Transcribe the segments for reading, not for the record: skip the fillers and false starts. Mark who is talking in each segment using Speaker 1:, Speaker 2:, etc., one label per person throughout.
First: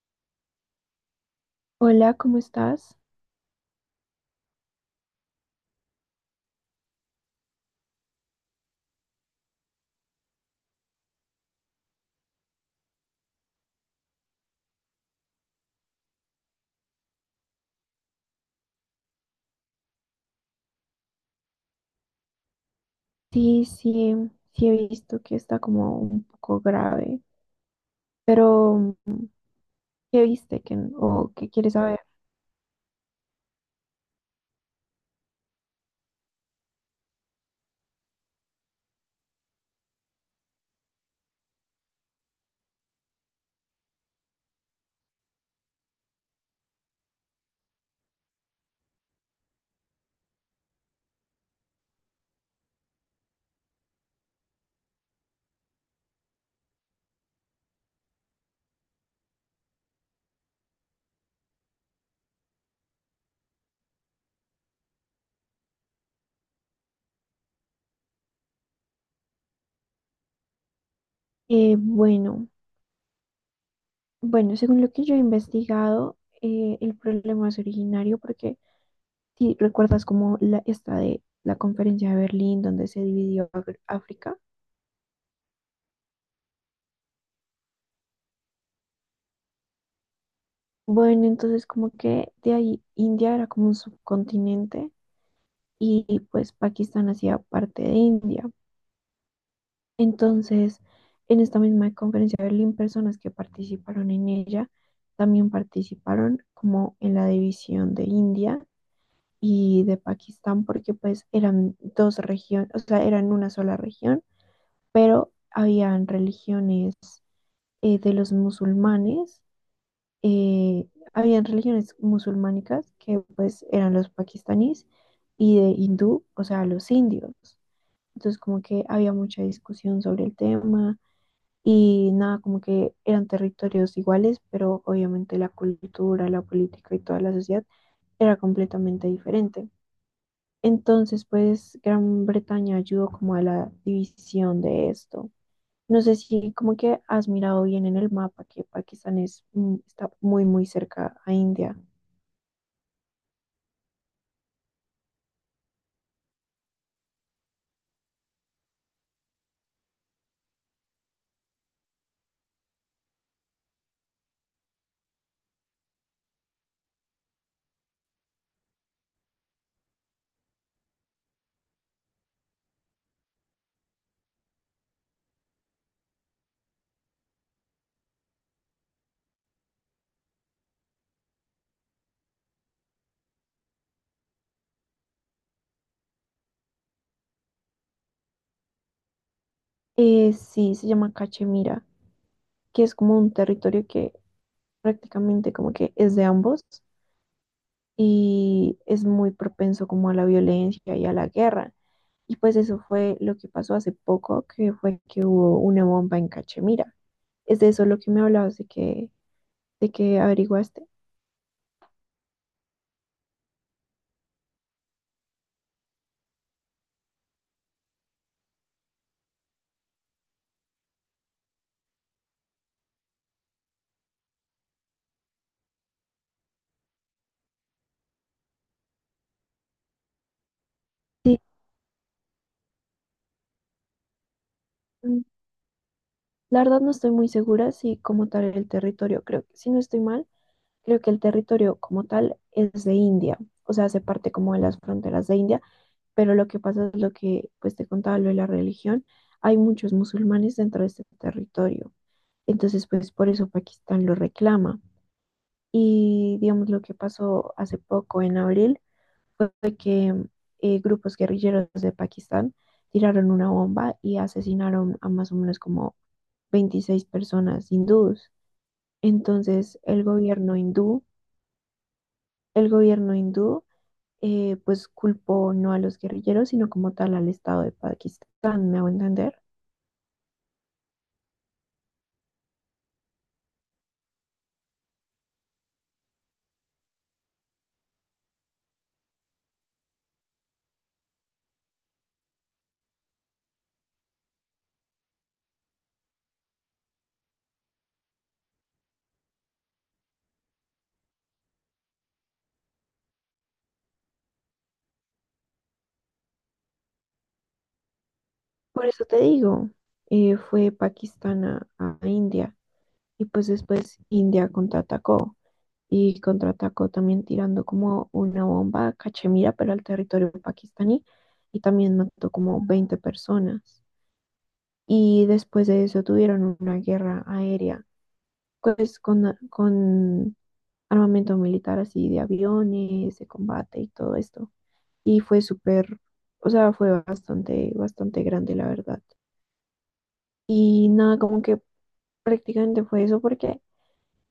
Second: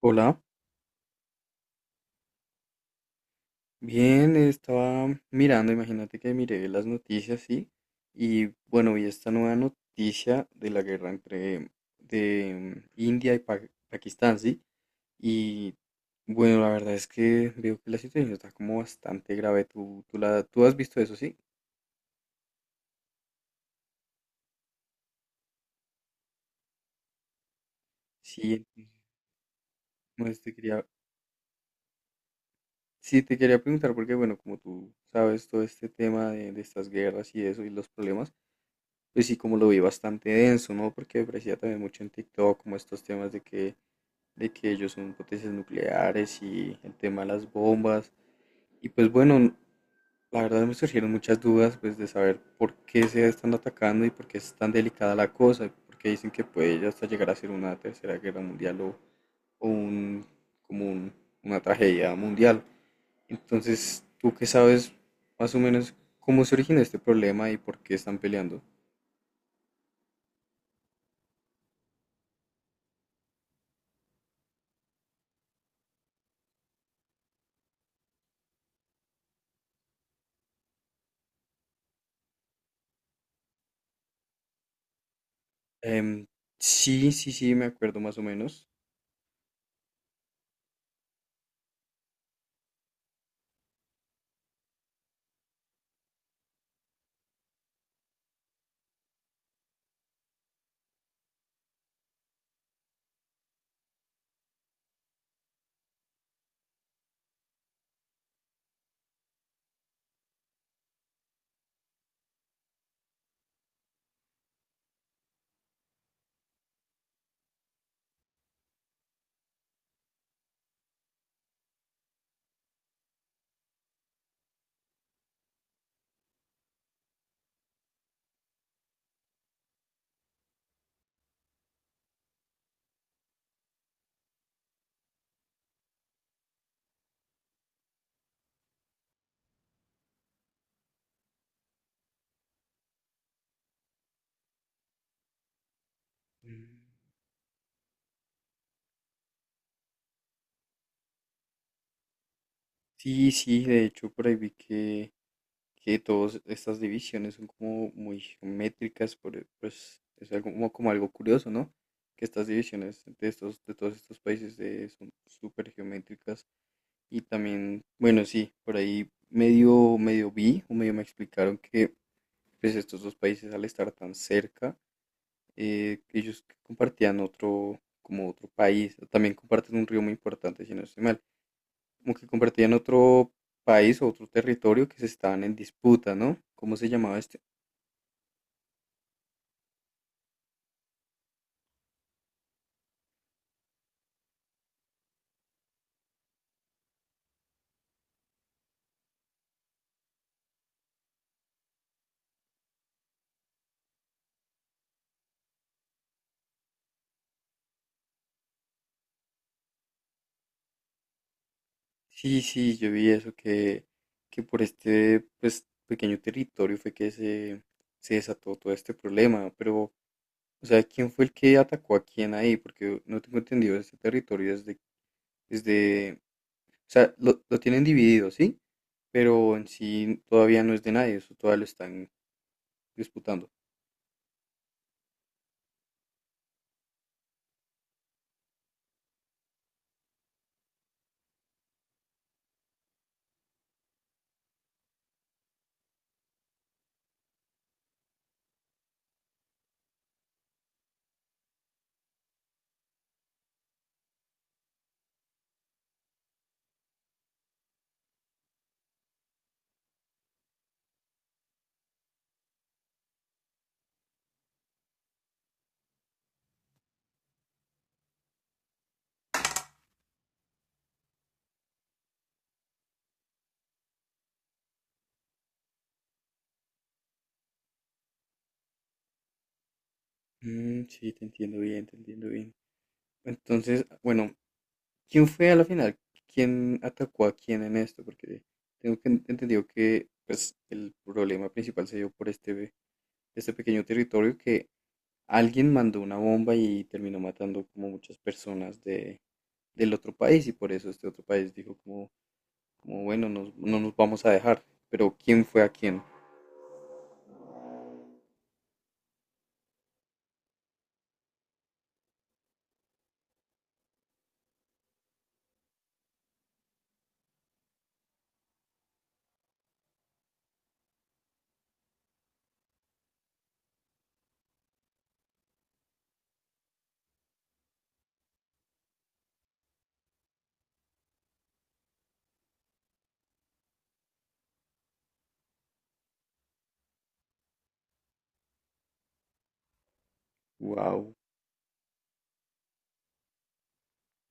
Speaker 1: Hola,
Speaker 2: Hola, ¿cómo estás?
Speaker 1: bien, estaba mirando, imagínate que miré las noticias, sí, y bueno, vi esta nueva noticia de la guerra entre de India y Pakistán, sí, y bueno, la verdad es que veo que la situación está como bastante grave, tú has visto eso, sí.
Speaker 2: Sí, sí, sí he visto que está como un poco grave,
Speaker 1: Sí,
Speaker 2: pero ¿qué
Speaker 1: pues te
Speaker 2: viste
Speaker 1: quería,
Speaker 2: o qué quieres saber?
Speaker 1: sí, te quería preguntar porque bueno, como tú sabes todo este tema de estas guerras y eso y los problemas. Pues sí, como lo vi bastante denso, ¿no? Porque aparecía también mucho en TikTok como estos temas de que ellos son potencias nucleares y el tema de las bombas. Y pues bueno, la verdad me surgieron muchas dudas pues de saber por qué se están atacando y por qué es tan delicada la cosa, y por qué dicen que puede ya hasta llegar a ser una tercera guerra mundial o como un- una tragedia mundial. Entonces, ¿tú qué sabes más o menos cómo se origina este problema y por qué están peleando?
Speaker 2: Eh, bueno, bueno, según lo que yo he investigado, el problema es originario porque si recuerdas como esta de la conferencia de Berlín donde se dividió África.
Speaker 1: Em, sí, sí, sí, me acuerdo más o menos.
Speaker 2: Bueno, entonces como que de ahí India era como un subcontinente y pues Pakistán hacía parte de India. Entonces, en esta misma conferencia de Berlín, personas que participaron en ella también participaron como en la división de India y de Pakistán, porque pues eran dos regiones, o sea, eran una sola región, pero habían religiones de los musulmanes, eh, habían religiones musulmánicas que pues eran los pakistaníes y de hindú, o sea, los indios. Entonces, como que había mucha discusión sobre el tema y nada, como que eran territorios iguales, pero obviamente la cultura, la política y toda la sociedad era completamente diferente. Entonces, pues Gran Bretaña ayudó como a la división de esto. No sé si como que
Speaker 1: Mm.
Speaker 2: has mirado bien en el mapa que Pakistán es, está muy, muy cerca a India.
Speaker 1: Sí, sí, de hecho por ahí vi que todas estas divisiones son como muy geométricas, pues es algo, como algo curioso, ¿no? Que estas divisiones de todos estos países son súper geométricas. Y también, bueno, sí, por ahí medio vi o medio me explicaron que pues estos dos países al estar tan cerca, ellos compartían como otro país, también comparten un río muy importante, si no estoy mal, como que compartían otro país o otro territorio que se estaban en disputa, ¿no? ¿Cómo se llamaba este?
Speaker 2: Sí, se llama Cachemira, que es como un territorio que prácticamente como que es de ambos y es muy propenso como a la violencia y a la guerra. Y pues eso fue lo que pasó hace poco, que fue que hubo una bomba en Cachemira. ¿Es de eso lo que me hablabas de que averiguaste?
Speaker 1: Sí, sí, yo vi eso, que por este pues, pequeño territorio fue que se desató todo este problema, pero, o sea, ¿quién fue el que atacó a quién ahí? Porque no tengo entendido este territorio desde, desde o sea, lo tienen dividido, ¿sí? Pero en sí todavía no es de nadie, eso
Speaker 2: Sí,
Speaker 1: todavía lo están disputando.
Speaker 2: mm, la verdad no estoy muy segura si como tal el territorio, creo que si no estoy mal, creo que el territorio como tal es de India, o sea, hace parte como de las fronteras de India, pero lo que pasa es lo que pues te contaba lo de la religión, hay muchos musulmanes dentro de este territorio, entonces pues por eso Pakistán lo reclama. Y digamos lo que pasó hace poco en abril fue que grupos guerrilleros de Pakistán tiraron una bomba y asesinaron a más o menos como 26 personas hindúes. Entonces el gobierno hindú pues culpó no a los guerrilleros, sino como tal al Estado de Pakistán, ¿me hago entender?
Speaker 1: Mm, sí, te entiendo bien, te entiendo bien. Entonces, bueno, ¿quién fue a la final? ¿Quién atacó a quién en esto? Porque tengo que entendido que pues el problema principal se dio por este pequeño territorio que alguien mandó una bomba y terminó matando como muchas personas del otro país y por eso este otro país dijo como, como bueno, no nos vamos a dejar. Pero ¿quién fue a quién?
Speaker 2: Por eso te digo, fue Pakistán a India y pues después India contraatacó. Y contraatacó también tirando como una bomba a Cachemira, pero al territorio pakistaní, y también mató como 20 personas. Y después de eso tuvieron una guerra aérea, pues con armamento militar así de aviones, de combate y todo esto. Y fue súper, o sea, fue bastante, bastante grande, la verdad. Y
Speaker 1: Wow.
Speaker 2: nada, como que prácticamente fue eso porque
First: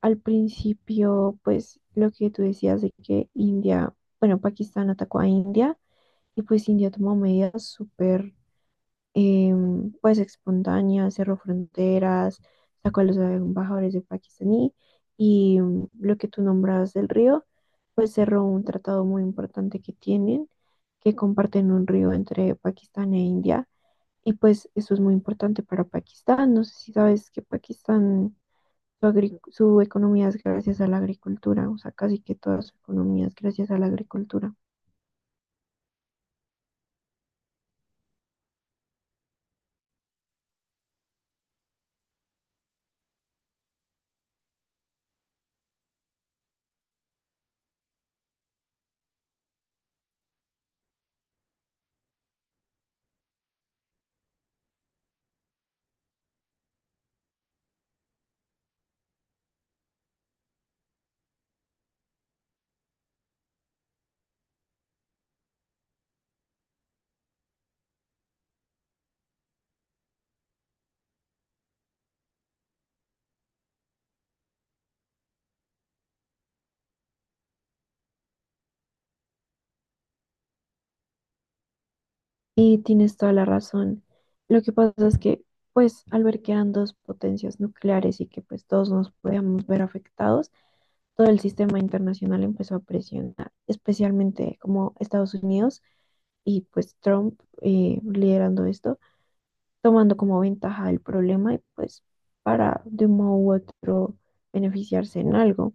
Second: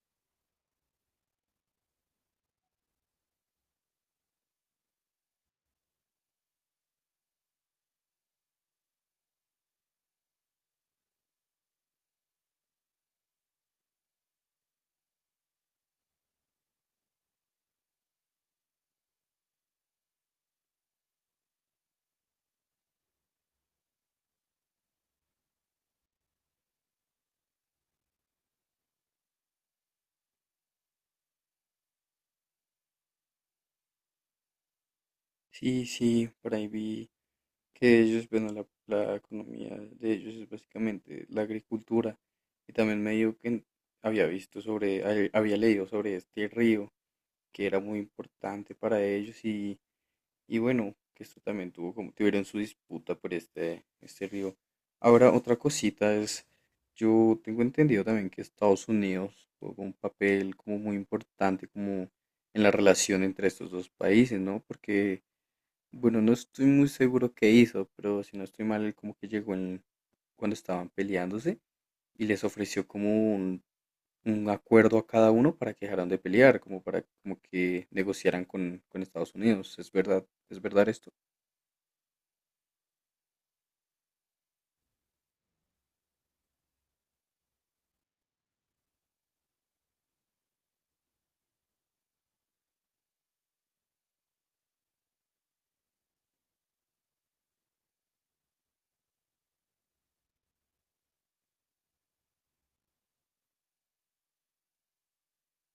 Speaker 2: al principio, pues lo que tú decías de que India, bueno, Pakistán atacó a India y pues India tomó medidas súper, pues espontáneas, cerró fronteras, sacó a los embajadores de pakistaní y lo que tú nombrabas del río, pues cerró un tratado muy importante que tienen, que comparten un río entre Pakistán e India y pues eso es muy importante para Pakistán. No sé si sabes que Pakistán su, su economía es gracias a la agricultura, o sea, casi que toda su economía es gracias a la agricultura.
Speaker 1: Sí, sí, por ahí vi que ellos, bueno, la economía de ellos es básicamente la agricultura. Y también me dijo que había leído sobre este río, que era muy importante para ellos. Y bueno, que esto también tuvo como, tuvieron su disputa por este río. Ahora, otra cosita es, yo tengo entendido también que Estados Unidos jugó un papel como muy importante como en la relación entre estos dos países, ¿no? Porque, bueno, no estoy muy seguro qué hizo, pero si no estoy mal, él como que llegó en, cuando estaban peleándose y les ofreció como un acuerdo a cada uno para que dejaran de pelear, como para como que negociaran con Estados Unidos. ¿Es verdad? ¿Es verdad esto?
Speaker 2: Y tienes toda la razón. Lo que pasa es que, pues, al ver que eran dos potencias nucleares y que, pues, todos nos podíamos ver afectados, todo el sistema internacional empezó a presionar, especialmente como Estados Unidos y, pues, Trump liderando esto, tomando como ventaja el problema y, pues, para de un modo u otro beneficiarse en algo.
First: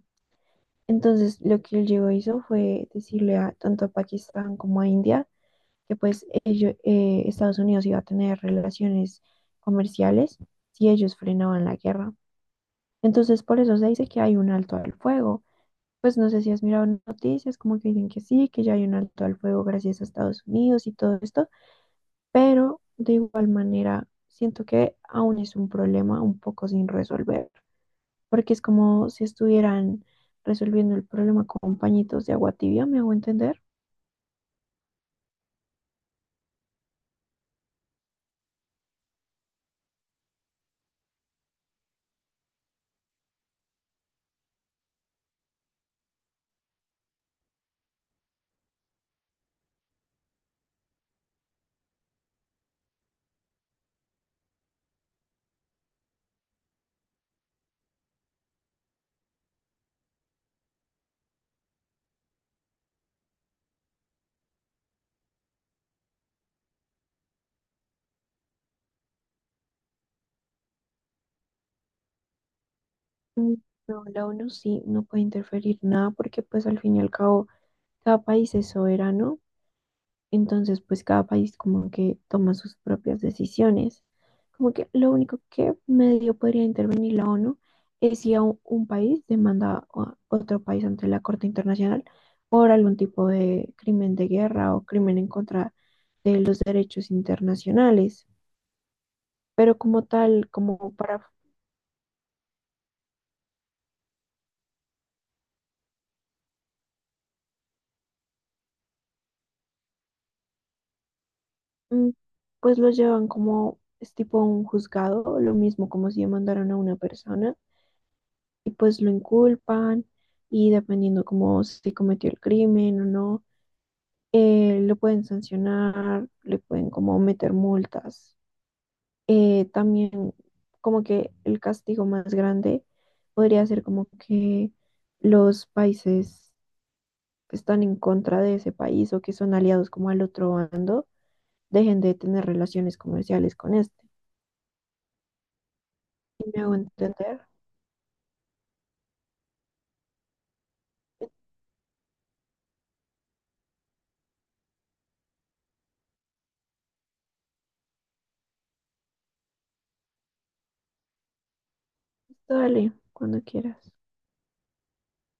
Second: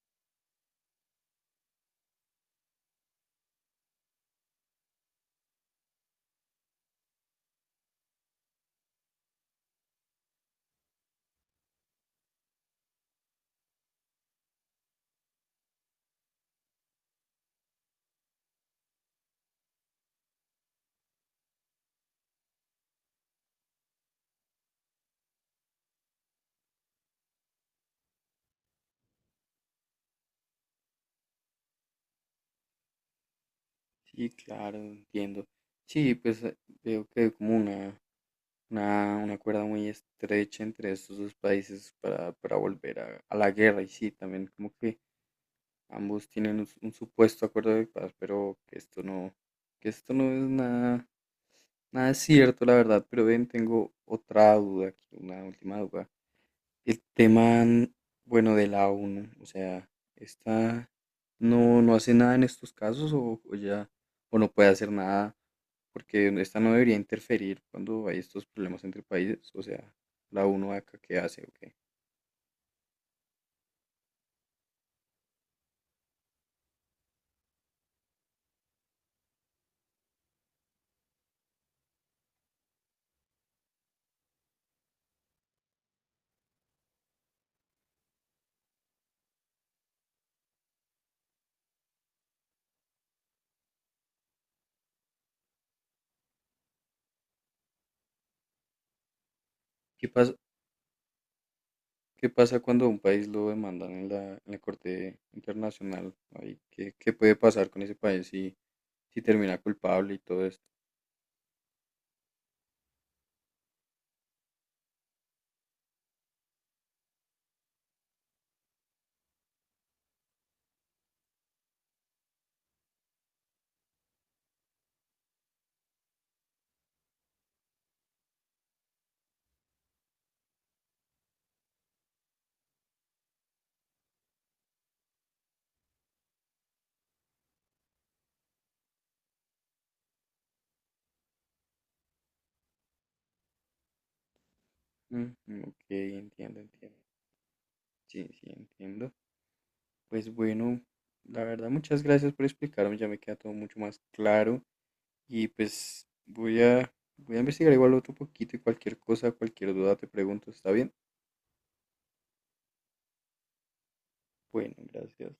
Speaker 2: Entonces, lo que el Diego hizo fue decirle a, tanto a Pakistán como a India que pues Estados Unidos iba a tener relaciones comerciales si ellos frenaban la guerra. Entonces, por eso se dice que hay un alto al fuego. Pues no sé si has mirado noticias, como que dicen que sí, que ya hay un alto al fuego gracias a Estados Unidos y todo esto, pero de igual manera siento que aún es un problema un poco sin resolver porque es como si estuvieran resolviendo el problema con pañitos de agua tibia, ¿me hago entender?
Speaker 1: Sí, claro, entiendo. Sí, pues veo que hay como una cuerda muy estrecha entre estos dos países para volver a la guerra. Y sí, también como que ambos tienen un, un supuesto acuerdo de paz, pero que esto no es nada, nada cierto, la verdad. Pero ven, tengo otra duda aquí, una última duda. El tema, mm, bueno, de la ONU, o sea, esta no hace nada en estos casos o ya o no puede hacer nada porque esta no debería interferir cuando hay estos problemas entre países, o sea, la uno acá qué hace o qué.
Speaker 2: Mm, No, la ONU sí no puede interferir nada porque pues al fin y al cabo cada país es soberano, entonces pues cada país como que toma sus propias decisiones. Como que lo único que medio podría intervenir la ONU es si a un país demanda a otro país ante la Corte Internacional por algún tipo de crimen de guerra o crimen en contra de los derechos internacionales. Pero como
Speaker 1: ¿Qué pasa,
Speaker 2: tal, como para,
Speaker 1: qué pasa cuando a un país lo demandan en en la Corte Internacional? Ahí, ¿qué, qué puede pasar con ese país si, si termina culpable y todo esto?
Speaker 2: mm, pues los llevan como, es tipo a un juzgado, lo mismo como si mandaron a una persona y pues lo inculpan y dependiendo como si cometió el crimen o no, lo pueden sancionar, le pueden como meter multas. También como que el castigo más grande podría ser como que los países están en contra de ese país o que son aliados como al otro bando dejen de tener relaciones comerciales con este.
Speaker 1: Mm, ok,
Speaker 2: Y
Speaker 1: entiendo,
Speaker 2: me hago
Speaker 1: entiendo.
Speaker 2: entender.
Speaker 1: Sí, sí, entiendo. Pues bueno,
Speaker 2: Entonces,
Speaker 1: la verdad, muchas gracias por explicarme, ya me queda todo mucho más claro y pues voy voy a investigar igual otro poquito y cualquier cosa, cualquier duda te pregunto, ¿está bien?
Speaker 2: dale, cuando quieras.
Speaker 1: Bueno, gracias.